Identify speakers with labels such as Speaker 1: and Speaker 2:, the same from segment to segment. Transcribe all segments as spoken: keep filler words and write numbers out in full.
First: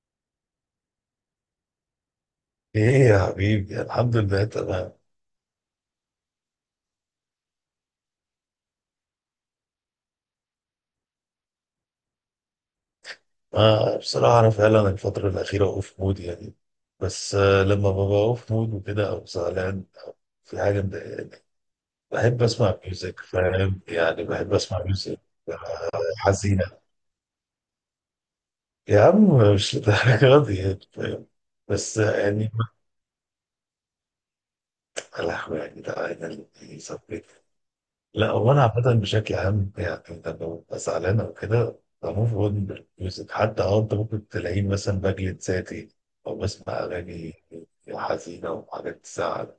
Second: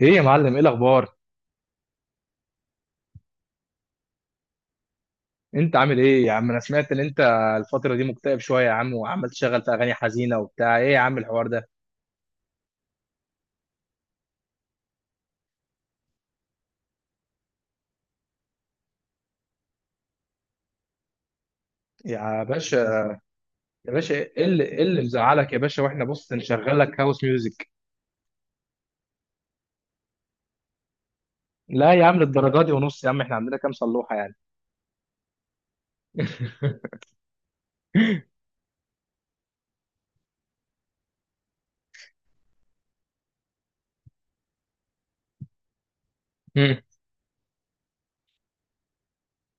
Speaker 1: ايه يا معلم، ايه الاخبار؟
Speaker 2: ايه يا حبيبي، الحمد لله تمام.
Speaker 1: انت عامل ايه يا عم؟ انا سمعت ان انت الفتره دي مكتئب شويه يا عم، وعمال تشغل في اغاني حزينه وبتاع. ايه يا عم الحوار ده؟
Speaker 2: آه بصراحة أنا فعلا الفترة الأخيرة أوف مود يعني. بس آه لما ببقى أوف مود وكده أو زعلان أو في حاجة مضايقاني،
Speaker 1: يا
Speaker 2: بحب
Speaker 1: باشا،
Speaker 2: أسمع ميوزك. فاهم؟
Speaker 1: يا باشا
Speaker 2: يعني
Speaker 1: ايه
Speaker 2: بحب
Speaker 1: اللي
Speaker 2: أسمع
Speaker 1: ايه اللي
Speaker 2: ميوزك
Speaker 1: مزعلك
Speaker 2: آه،
Speaker 1: يا باشا؟ واحنا بص نشغل
Speaker 2: حزينة.
Speaker 1: لك هاوس ميوزك.
Speaker 2: يا عم مش للدرجة دي يعني، فاهم؟
Speaker 1: لا
Speaker 2: بس
Speaker 1: يا عم
Speaker 2: آه، يعني
Speaker 1: للدرجه
Speaker 2: ما
Speaker 1: دي ونص يا عم، احنا عندنا كام صلوحه يعني.
Speaker 2: تقلق يعني، ده أنا اللي ثبت. لا هو انا عامه بشكل عام يعني لما ببقى زعلان او كده بموف اون بالميوزك. حتى اه انت ممكن تلاقيني مثلا بجلد ذاتي او
Speaker 1: مم.
Speaker 2: بسمع اغاني حزينه وحاجات تزعل.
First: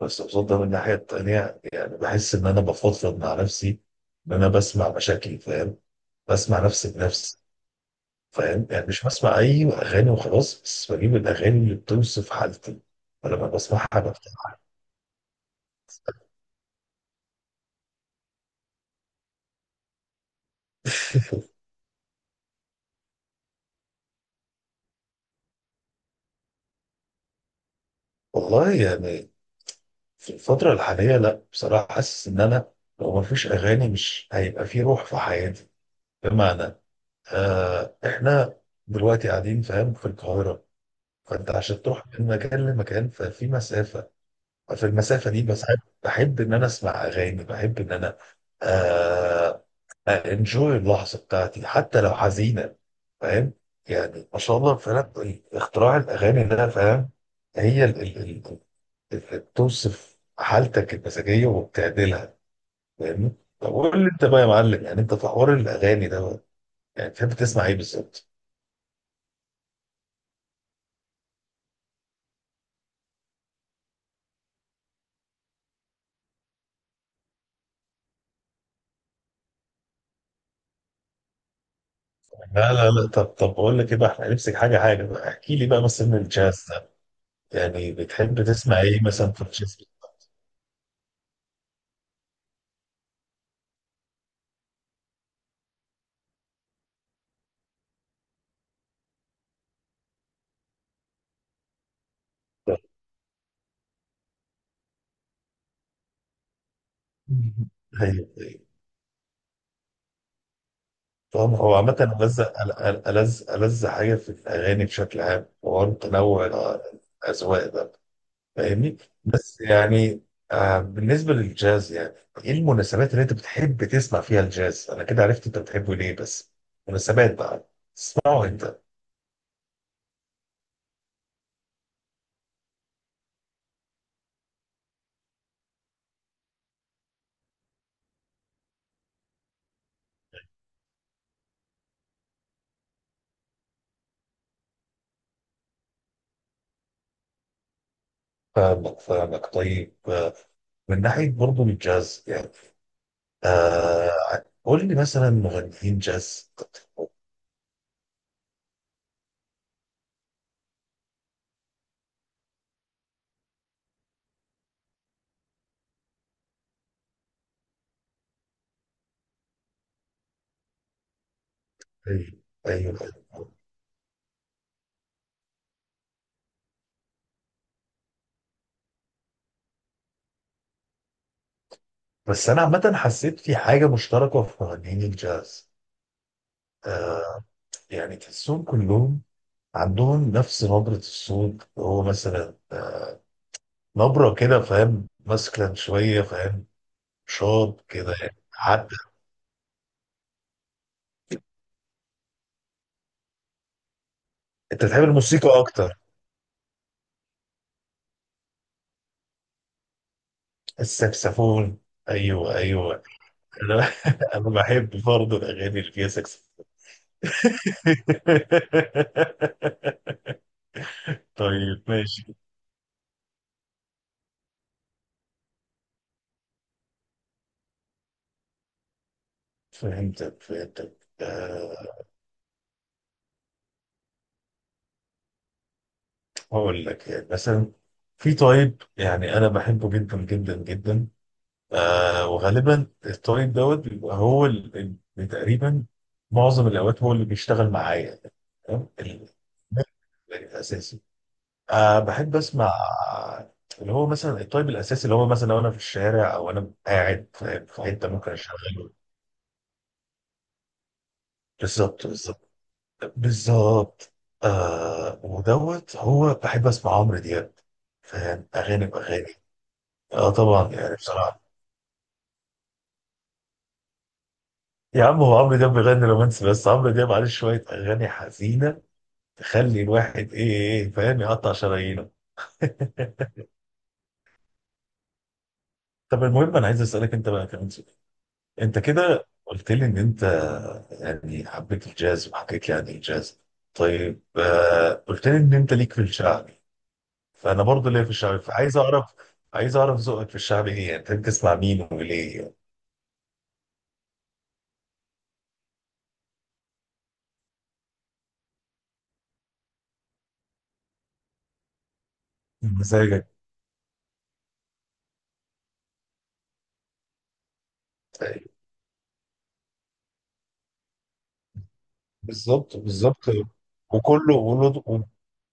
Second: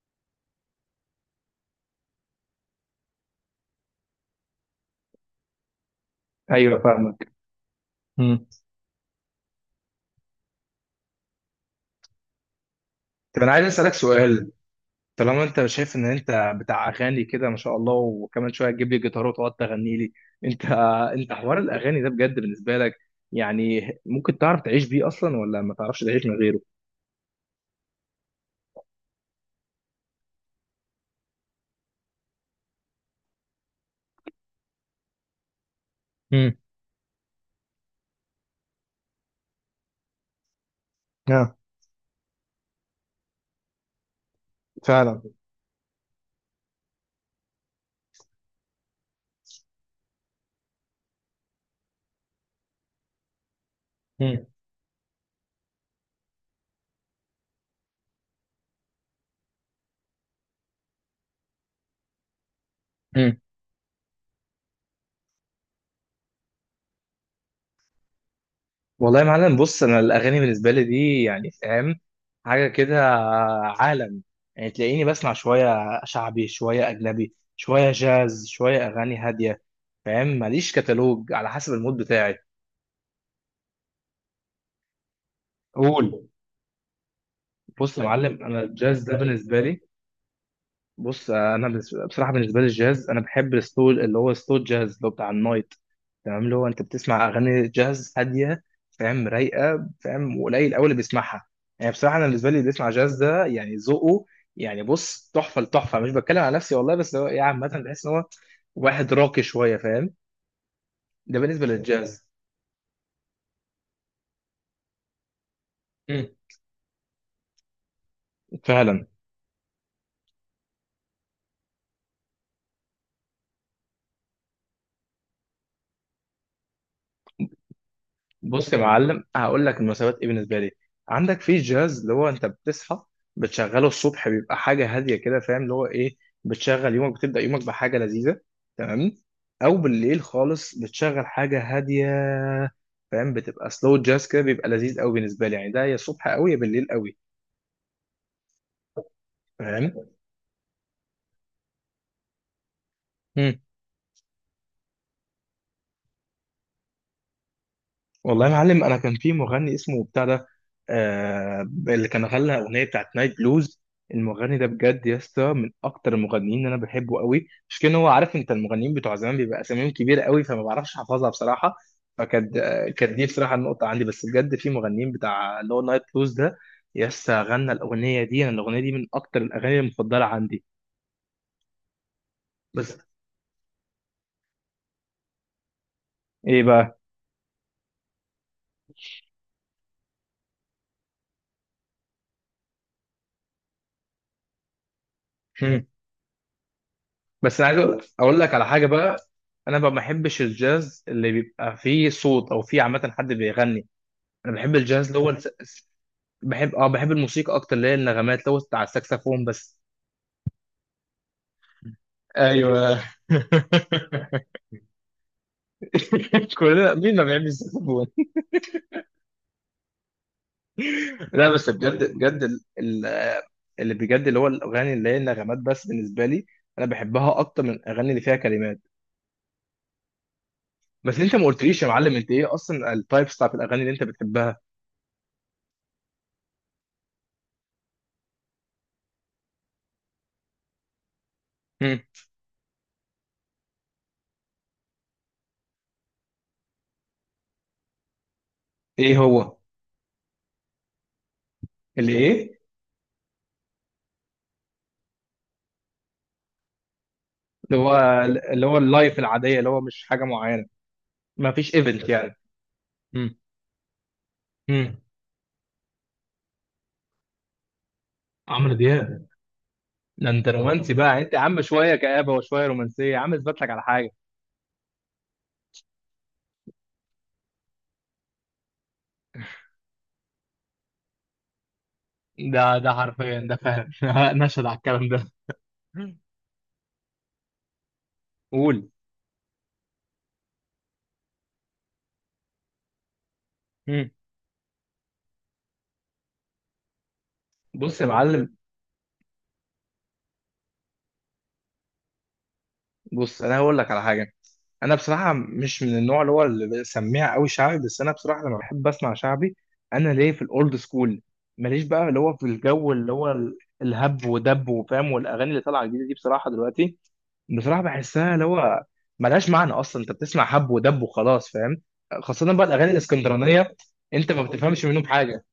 Speaker 2: بس قصاد ده من الناحيه التانيه يعني بحس ان انا بفضفض مع نفسي، ان انا بسمع مشاكلي. فاهم؟ بسمع
Speaker 1: ايوه
Speaker 2: نفسي
Speaker 1: فاهمك.
Speaker 2: بنفسي.
Speaker 1: مم.
Speaker 2: فاهم؟ يعني مش بسمع اي اغاني وخلاص، بس بجيب الاغاني اللي بتوصف حالتي،
Speaker 1: طب
Speaker 2: فلما
Speaker 1: انا عايز
Speaker 2: بسمعها
Speaker 1: اسالك سؤال.
Speaker 2: بفتحها.
Speaker 1: طالما انت شايف ان انت بتاع اغاني كده ما شاء الله، وكمان شويه تجيب لي جيتار وتقعد تغني لي. انت انت حوار الاغاني ده بجد بالنسبه لك يعني ممكن تعرف تعيش بيه اصلا، ولا ما تعرفش تعيش من غيره؟
Speaker 2: والله يعني في الفترة الحالية لا، بصراحة حاسس إن أنا لو مفيش أغاني مش هيبقى في روح في حياتي.
Speaker 1: امم.
Speaker 2: بمعنى آه إحنا دلوقتي قاعدين فاهم في القاهرة، فأنت
Speaker 1: اه
Speaker 2: عشان تروح من مكان لمكان ففي مسافة. ففي
Speaker 1: فعلا.
Speaker 2: المسافة دي بس بحب بحب إن أنا أسمع أغاني، بحب إن أنا آه أنجوي اللحظة بتاعتي حتى لو حزينة. فاهم؟ يعني ما
Speaker 1: امم.
Speaker 2: شاء الله فعلا اختراع الأغاني ده، فاهم؟ هي بتوصف حالتك المزاجيه وبتعدلها. فاهمني؟
Speaker 1: امم.
Speaker 2: طب قول لي انت بقى يا معلم، يعني انت في حوار الاغاني ده بقى، يعني بتحب تسمع ايه بالظبط؟
Speaker 1: والله يا معلم، بص انا الاغاني بالنسبه لي دي يعني فاهم، حاجه كده، عالم. يعني تلاقيني بسمع شويه شعبي، شويه اجنبي، شويه جاز، شويه اغاني هاديه. فاهم، ماليش كتالوج، على حسب المود بتاعي.
Speaker 2: لا لا لا، طب طب بقول لك ايه بقى، احنا هنمسك حاجه حاجه بقى. احكي لي بقى مثلا
Speaker 1: قول.
Speaker 2: الجاز ده، يعني
Speaker 1: بص يا
Speaker 2: بتحب
Speaker 1: معلم انا
Speaker 2: تسمع ايه
Speaker 1: الجاز ده
Speaker 2: مثلا في
Speaker 1: بالنسبه
Speaker 2: الجاز؟
Speaker 1: لي، بص انا بس- بصراحه بالنسبه لي الجاز، انا بحب الستول اللي هو ستول جاز، اللي هو بتاع النايت. تمام، اللي هو انت بتسمع اغاني جاز هاديه، فاهم، رايقه، فاهم، وقليل قوي اللي بيسمعها. يعني بصراحه انا بالنسبه لي اللي بيسمع جاز ده يعني ذوقه، يعني بص تحفه لتحفه. مش بتكلم على نفسي والله، بس هو يعني عامه
Speaker 2: مهم.
Speaker 1: بحس ان هو
Speaker 2: ايوه ايوه.
Speaker 1: واحد راقي شويه، فاهم. ده
Speaker 2: طبعا
Speaker 1: بالنسبه
Speaker 2: هو عامة
Speaker 1: للجاز.
Speaker 2: ألذ أل- أل- ألذ ألذ حاجة في الأغاني بشكل عام هو
Speaker 1: مم.
Speaker 2: تنوع الأذواق ده. فاهمني؟
Speaker 1: فعلا.
Speaker 2: بس يعني آه بالنسبه للجاز يعني ايه المناسبات اللي انت بتحب تسمع فيها الجاز؟ انا كده عرفت انت بتحبه ليه بس، مناسبات بقى تسمعه
Speaker 1: بص يا
Speaker 2: انت.
Speaker 1: معلم هقول لك المناسبات ايه بالنسبه لي. عندك في الجاز، اللي هو انت بتصحى بتشغله الصبح، بيبقى حاجه هاديه كده، فاهم، اللي هو ايه، بتشغل يومك، بتبدا يومك بحاجه لذيذه. تمام. او بالليل خالص بتشغل حاجه هاديه، فاهم، بتبقى سلو جاز كده، بيبقى لذيذ قوي بالنسبه لي، يعني ده يا الصبح قوي يا بالليل قوي.
Speaker 2: فاهمك فاهمك
Speaker 1: فاهم.
Speaker 2: طيب. آه، من ناحيه برضه الجاز يعني آه قول لي مثلا مغنيين جاز.
Speaker 1: والله يا معلم، انا كان في مغني اسمه بتاع ده، آه، اللي كان غنى اغنيه بتاعت نايت بلوز. المغني ده بجد يا اسطى من اكتر المغنيين اللي انا بحبه قوي، مش كان هو، عارف انت المغنيين بتوع زمان بيبقى اساميهم كبيره قوي، فما بعرفش احفظها بصراحه.
Speaker 2: طيب،
Speaker 1: فكانت آه،
Speaker 2: ايوه
Speaker 1: كانت دي
Speaker 2: ايوه.
Speaker 1: بصراحه النقطه عندي، بس بجد في مغنيين بتاع اللي هو نايت بلوز ده يا اسطى، غنى الاغنيه دي. انا الاغنيه دي من اكتر الاغاني المفضله عندي.
Speaker 2: بس انا عامه
Speaker 1: بس
Speaker 2: حسيت في حاجه مشتركه في مغنيين الجاز
Speaker 1: ايه بقى؟
Speaker 2: آه يعني تحسهم كلهم عندهم نفس نبره الصوت، هو مثلا نبرة كده، فاهم؟ مسكن شوية، فاهم؟
Speaker 1: بس انا عايز
Speaker 2: شاط
Speaker 1: اقول
Speaker 2: كده يعني.
Speaker 1: أقول لك على حاجه
Speaker 2: حتى
Speaker 1: بقى. انا بقى ما بحبش الجاز اللي بيبقى فيه صوت او فيه عامه حد بيغني. انا بحب
Speaker 2: انت بتحب
Speaker 1: الجاز اللي هو الس-
Speaker 2: الموسيقى
Speaker 1: الس-
Speaker 2: اكتر.
Speaker 1: بحب اه، بحب الموسيقى اكتر، اللي هي النغمات، اللي هو بتاع الساكسفون بس.
Speaker 2: السكسفون، ايوه
Speaker 1: ايوه.
Speaker 2: ايوه. انا انا بحب برضه الاغاني اللي فيها سكسفون.
Speaker 1: كلنا مين ما بيحبش الساكسفون؟ لا بس
Speaker 2: طيب
Speaker 1: بجد
Speaker 2: ماشي.
Speaker 1: بجد ال- ال- اللي بجد اللي هو الاغاني اللي هي النغمات بس، بالنسبه لي انا بحبها اكتر من الاغاني اللي فيها كلمات.
Speaker 2: فهمتك فهمتك
Speaker 1: بس انت ما
Speaker 2: أه.
Speaker 1: قلتليش يا معلم انت ايه اصلا التايبس بتاعت الاغاني اللي انت بتحبها.
Speaker 2: هقول لك يعني مثلا في طيب يعني انا بحبه جدا جدا جدا.
Speaker 1: مم.
Speaker 2: أه، وغالبا الطيب دوت بيبقى هو اللي تقريبا معظم الاوقات هو اللي بيشتغل معايا. تمام؟
Speaker 1: ايه
Speaker 2: ال-
Speaker 1: هو؟
Speaker 2: ده الاساسي. أه
Speaker 1: اللي
Speaker 2: بحب
Speaker 1: ايه؟
Speaker 2: اسمع اللي هو مثلا الطيب الاساسي، اللي هو مثلا لو انا في الشارع او انا قاعد في
Speaker 1: اللي
Speaker 2: في
Speaker 1: هو
Speaker 2: حته ممكن اشغله.
Speaker 1: اللي هو اللايف العاديه، اللي هو مش حاجه معينه، ما فيش
Speaker 2: بالظبط
Speaker 1: ايفنت يعني.
Speaker 2: بالظبط
Speaker 1: امم.
Speaker 2: بالظبط.
Speaker 1: امم.
Speaker 2: آه ودوت هو بحب اسمع عمرو دياب. فاهم؟
Speaker 1: عمرو
Speaker 2: اغاني
Speaker 1: دياب؟
Speaker 2: باغاني.
Speaker 1: ده
Speaker 2: اه
Speaker 1: انت
Speaker 2: طبعا
Speaker 1: رومانسي
Speaker 2: يعني
Speaker 1: بقى انت يا
Speaker 2: بصراحه.
Speaker 1: عم، شويه كآبه وشويه رومانسيه. يا عم اثبت لك على حاجه.
Speaker 2: يا عم هو عمرو دياب بيغني رومانسي، بس عمرو دياب عليه شويه اغاني حزينه تخلي الواحد ايه ايه إيه، فاهم؟ يقطع شرايينه.
Speaker 1: ده ده حرفيا ده فاهم. نشهد على الكلام ده.
Speaker 2: طب المهم انا عايز اسالك انت بقى كمان. انت
Speaker 1: قول.
Speaker 2: كده قلت لي ان انت يعني حبيت الجاز وحكيت لي عن الجاز.
Speaker 1: مم.
Speaker 2: طيب، آه، قلت لي ان انت ليك في الشعبي، فانا برضه
Speaker 1: بص
Speaker 2: ليا
Speaker 1: يا
Speaker 2: في الشعبي.
Speaker 1: معلم،
Speaker 2: فعايز اعرف عايز اعرف ذوقك في الشعبي ايه، يعني بتحب تسمع مين وليه يعني.
Speaker 1: بص انا هقول لك على حاجه. انا بصراحه مش من النوع اللي هو اللي بسميها قوي شعبي، بس انا بصراحه لما بحب اسمع شعبي، انا ليه في الاولد سكول. ماليش بقى اللي هو في الجو اللي
Speaker 2: مزاجك.
Speaker 1: هو ال- الهب ودب وفاهم، والاغاني اللي طالعه جديده دي بصراحه دلوقتي، بصراحه بحسها اللي
Speaker 2: طيب،
Speaker 1: هو ملهاش معنى اصلا. انت بتسمع هب ودب وخلاص فاهم. خاصه بقى
Speaker 2: بالظبط
Speaker 1: الاغاني
Speaker 2: بالظبط.
Speaker 1: الاسكندرانيه، انت
Speaker 2: وكله
Speaker 1: ما
Speaker 2: وله-
Speaker 1: بتفهمش منهم حاجه.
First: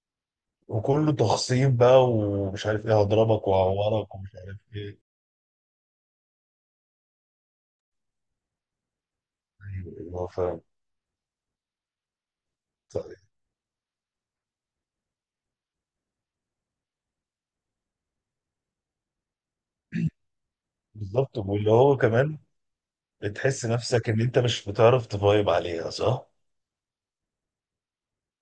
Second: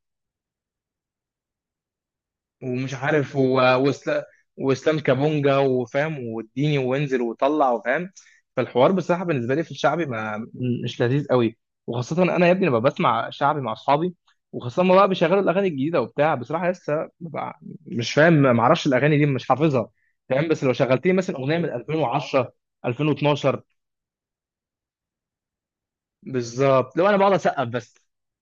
Speaker 2: وكله تخصيم بقى، ومش عارف
Speaker 1: ومش
Speaker 2: ايه
Speaker 1: عارف
Speaker 2: هضربك
Speaker 1: و...
Speaker 2: وهعورك
Speaker 1: وإسلا-
Speaker 2: ومش عارف
Speaker 1: واسلام
Speaker 2: ايه.
Speaker 1: كابونجا وفاهم، واديني وانزل وطلع، وفاهم. فالحوار بصراحه بالنسبه لي في
Speaker 2: ايوه
Speaker 1: الشعبي
Speaker 2: أيوة،
Speaker 1: ما،
Speaker 2: فاهم.
Speaker 1: مش لذيذ قوي. وخاصه انا يا ابني لما
Speaker 2: طيب،
Speaker 1: بسمع شعبي مع اصحابي، وخاصه ما بقى بيشغلوا الاغاني الجديده وبتاع، بصراحه لسه ببقى مش فاهم، ما اعرفش الاغاني دي، مش حافظها، فاهم. بس لو شغلت لي مثلا
Speaker 2: بالظبط.
Speaker 1: اغنيه من
Speaker 2: واللي هو كمان
Speaker 1: ألفين وعشرة، ألفين واثنا عشر،
Speaker 2: بتحس نفسك ان انت مش بتعرف تفايب عليها، صح؟
Speaker 1: بالظبط. لو انا بقعد اسقف بس،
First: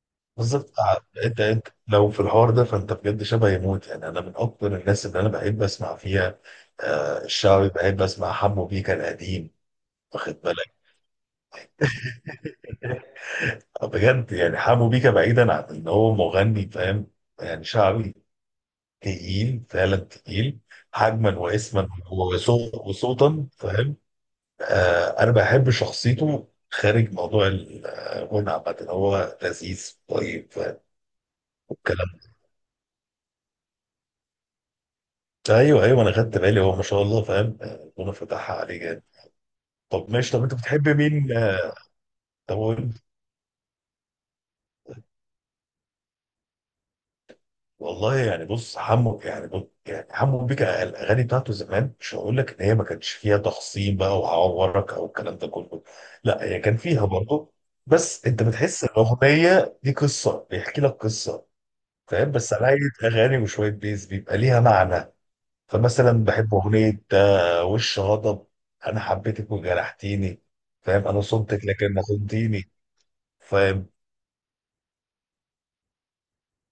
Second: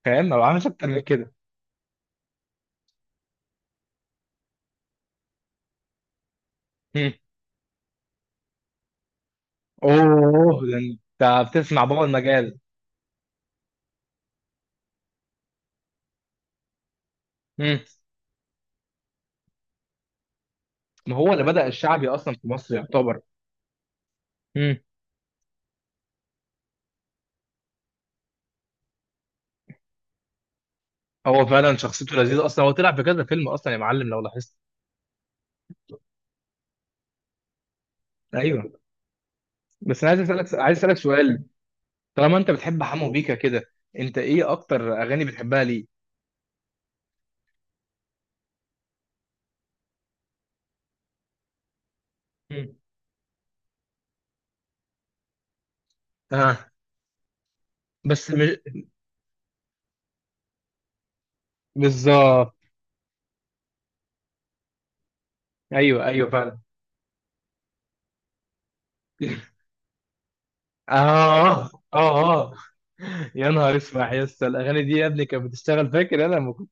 Speaker 1: فاهم، ما بعملش
Speaker 2: بالظبط.
Speaker 1: اكتر
Speaker 2: ع-
Speaker 1: من كده.
Speaker 2: انت انت لو في الحوار ده فانت بجد شبه يموت يعني. انا من اكتر الناس اللي انا بحب اسمع فيها
Speaker 1: مم.
Speaker 2: آه الشعبي. بحب اسمع حمو بيكا القديم، واخد
Speaker 1: اوه
Speaker 2: بالك؟
Speaker 1: ده انت بتسمع بابا المجال.
Speaker 2: بجد يعني حمو بيكا بعيدا عن ان هو مغني، فاهم؟ يعني شعبي تقيل فعلا تقيل،
Speaker 1: ما هو
Speaker 2: حجما
Speaker 1: اللي بدأ
Speaker 2: واسما
Speaker 1: الشعبي اصلا في مصر
Speaker 2: وصو-
Speaker 1: يعتبر.
Speaker 2: وصوتا. فاهم؟
Speaker 1: امم.
Speaker 2: آه انا بحب شخصيته خارج موضوع الغنى، عامة هو لذيذ طيب. فاهم
Speaker 1: هو فعلا
Speaker 2: الكلام؟
Speaker 1: شخصيته لذيذه اصلا، هو طلع في كذا فيلم اصلا يا معلم لو لاحظت.
Speaker 2: ايوه ايوه انا خدت بالي هو ما شاء الله، فاهم؟ ربنا فتحها
Speaker 1: ايوه.
Speaker 2: عليه جامد.
Speaker 1: بس انا
Speaker 2: طب
Speaker 1: عايز
Speaker 2: ماشي، طب
Speaker 1: اسالك
Speaker 2: انت
Speaker 1: عايز
Speaker 2: بتحب
Speaker 1: اسالك
Speaker 2: مين؟
Speaker 1: سؤال،
Speaker 2: آه،
Speaker 1: طالما انت
Speaker 2: طب هو-
Speaker 1: بتحب حمو بيكا كده، انت ايه اكتر اغاني بتحبها ليه؟
Speaker 2: والله يعني بص حمو يعني، بص يعني حمو بيكا الاغاني بتاعته زمان مش هقول لك ان هي
Speaker 1: امم.
Speaker 2: ما كانش فيها تخصيم بقى وعورك او الكلام ده كله، لا هي
Speaker 1: اه.
Speaker 2: كان فيها برضه. بس
Speaker 1: بس
Speaker 2: انت
Speaker 1: مش،
Speaker 2: بتحس ان الاغنيه دي قصه، بيحكي لك قصه. فاهم؟ بس
Speaker 1: بالظبط.
Speaker 2: على اغاني وشويه بيز بيبقى ليها معنى.
Speaker 1: ايوه
Speaker 2: فمثلا
Speaker 1: ايوه
Speaker 2: بحب
Speaker 1: فعلا.
Speaker 2: اغنيه آه، وش غضب: انا حبيتك وجرحتيني، فاهم؟ انا
Speaker 1: اه
Speaker 2: صمتك
Speaker 1: اه
Speaker 2: لكن ما
Speaker 1: اه.
Speaker 2: خنتيني.
Speaker 1: يا نهار
Speaker 2: فاهم؟
Speaker 1: اسمع يا اسطى، الاغاني دي يا ابني كانت بتشتغل، فاكر انا لما كنت،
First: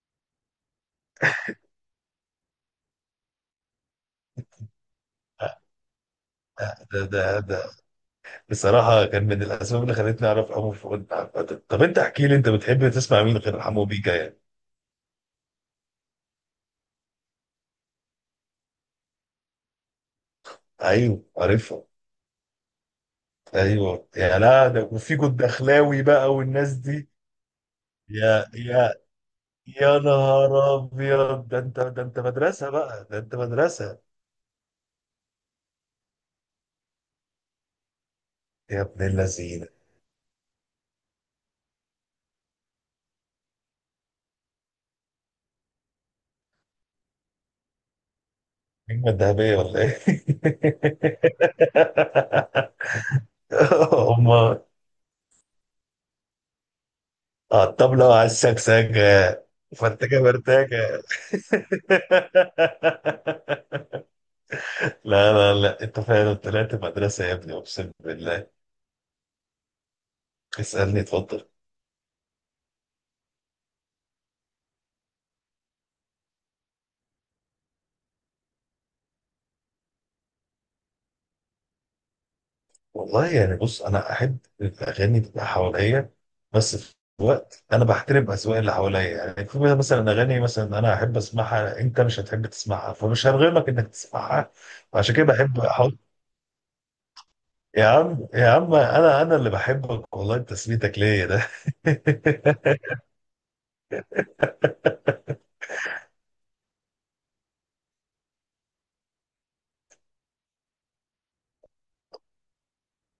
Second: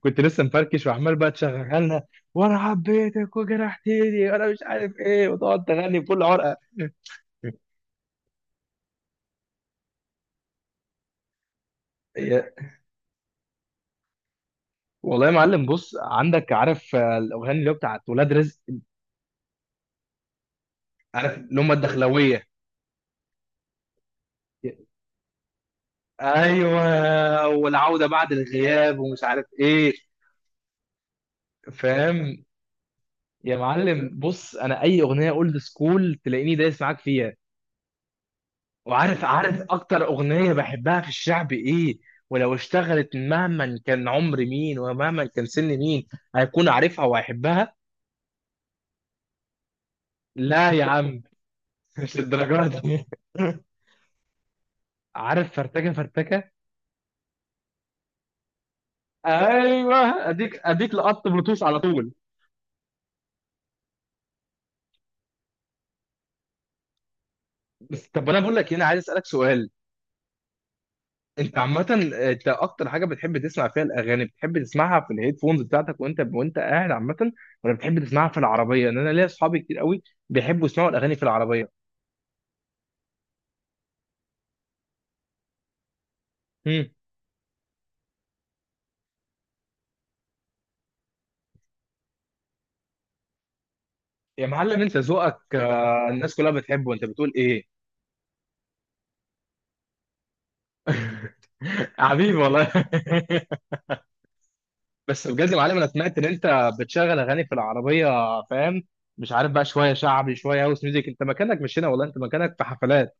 Speaker 1: كنت لسه مفركش، وعمال بقى تشغلها لنا. وانا حبيتك وجرحتني وانا مش عارف ايه،
Speaker 2: آه،
Speaker 1: وتقعد تغني بكل عرقه.
Speaker 2: آه، ده ده ده بصراحه كان من الاسباب اللي خلتني اعرف حمو بيكا. طب انت احكي لي انت
Speaker 1: يا-
Speaker 2: بتحب تسمع مين غير حمو بيكا يعني.
Speaker 1: والله يا معلم بص، عندك عارف آه، الاغاني اللي هو بتاعت ولاد رزق،
Speaker 2: ايوه
Speaker 1: عارف اللي هم
Speaker 2: عارفها.
Speaker 1: الدخلاويه.
Speaker 2: ايوه يا لا، ده وفي جد اخلاوي بقى والناس دي.
Speaker 1: ايوه والعوده بعد
Speaker 2: يا يا
Speaker 1: الغياب ومش عارف ايه.
Speaker 2: يا نهار ابيض، ده انت، ده انت
Speaker 1: فاهم.
Speaker 2: مدرسه بقى، ده انت
Speaker 1: يا
Speaker 2: مدرسه
Speaker 1: معلم بص انا اي اغنيه اولد سكول تلاقيني دايس معاك فيها.
Speaker 2: يا ابن
Speaker 1: وعارف عارف
Speaker 2: اللذين.
Speaker 1: اكتر اغنيه بحبها في الشعب ايه؟ ولو اشتغلت مهما كان عمر مين ومهما كان سن مين هيكون عارفها وهيحبها.
Speaker 2: النجمة الذهبية ولا ايه؟
Speaker 1: لا يا عم مش الدرجات دي.
Speaker 2: هما
Speaker 1: عارف؟ فرتكه فرتكه.
Speaker 2: على الطبلة على السكسكة.
Speaker 1: ايوه
Speaker 2: فانت كده
Speaker 1: اديك اديك
Speaker 2: مرتاجة.
Speaker 1: لقط بلوتوث على طول.
Speaker 2: لا لا لا، انت فعلا طلعت مدرسة يا ابني اقسم
Speaker 1: بس طب انا
Speaker 2: بالله.
Speaker 1: بقول لك هنا عايز اسالك سؤال.
Speaker 2: اسألني، اتفضل.
Speaker 1: انت عامه، انت اكتر حاجه بتحب تسمع فيها الاغاني، بتحب تسمعها في الهيدفونز بتاعتك وانت وانت قاعد عامه، ولا بتحب تسمعها في العربيه؟ ان انا ليا اصحابي كتير قوي بيحبوا يسمعوا الاغاني في العربيه.
Speaker 2: والله يعني بص انا احب الاغاني تبقى حواليا، بس
Speaker 1: مم.
Speaker 2: في وقت انا بحترم اذواق اللي حواليا يعني. في مثلا اغاني مثلا انا احب اسمعها انت مش هتحب تسمعها، فمش هرغمك انك
Speaker 1: يا
Speaker 2: تسمعها.
Speaker 1: معلم انت
Speaker 2: عشان كده
Speaker 1: ذوقك
Speaker 2: بحب احاول.
Speaker 1: آه، الناس كلها بتحبه، انت بتقول ايه؟
Speaker 2: يا عم يا عم انا، انا اللي بحبك والله، تسميتك ليا ده.
Speaker 1: حبيبي والله. بس بجد يا معلم، انا سمعت ان انت بتشغل اغاني في العربيه، فاهم، مش عارف بقى شويه شعبي شويه هاوس ميوزك. انت مكانك مش هنا والله، انت مكانك في حفلات.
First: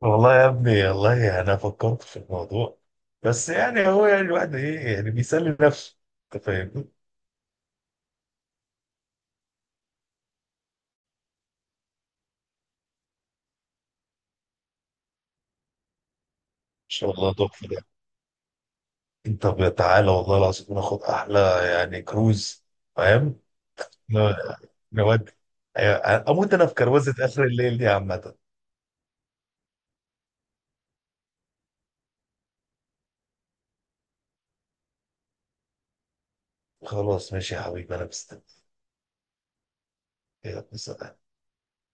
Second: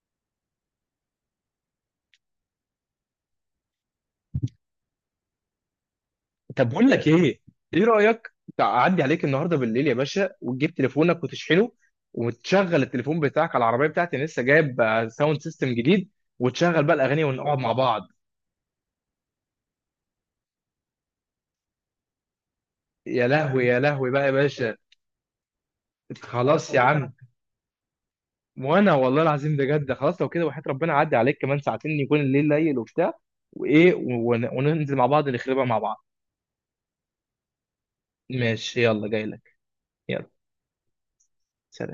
Speaker 2: والله يا ابني والله انا فكرت في الموضوع. بس يعني هو يعني الواحد ايه يعني بيسلي نفسه. انت
Speaker 1: طب
Speaker 2: فاهمني؟ ان
Speaker 1: بقول لك ايه، ايه رايك تعدي عليك النهارده بالليل يا باشا، وتجيب تليفونك وتشحنه، وتشغل التليفون بتاعك على العربيه بتاعتي، انا لسه جايب آه، ساوند سيستم جديد، وتشغل بقى
Speaker 2: شاء
Speaker 1: الاغاني
Speaker 2: الله
Speaker 1: ونقعد
Speaker 2: تحفه
Speaker 1: مع
Speaker 2: ده.
Speaker 1: بعض.
Speaker 2: انت ب- تعالى والله العظيم ناخد احلى يعني كروز.
Speaker 1: يا
Speaker 2: فاهم؟
Speaker 1: لهوي يا لهوي بقى يا
Speaker 2: ن-
Speaker 1: باشا.
Speaker 2: نودي. أيوة، اموت انا
Speaker 1: خلاص
Speaker 2: في
Speaker 1: يا عم.
Speaker 2: كروزه اخر الليل دي عامه.
Speaker 1: وانا والله العظيم بجد خلاص لو كده، وحياة ربنا عدي عليك كمان ساعتين يكون الليل ليل وبتاع، وايه ون- وننزل مع بعض نخربها مع بعض.
Speaker 2: خلاص ماشي يا حبيبي انا مستني.
Speaker 1: ماشي يلا جاي لك. يلا.
Speaker 2: يلا، سلام.
Speaker 1: سلام.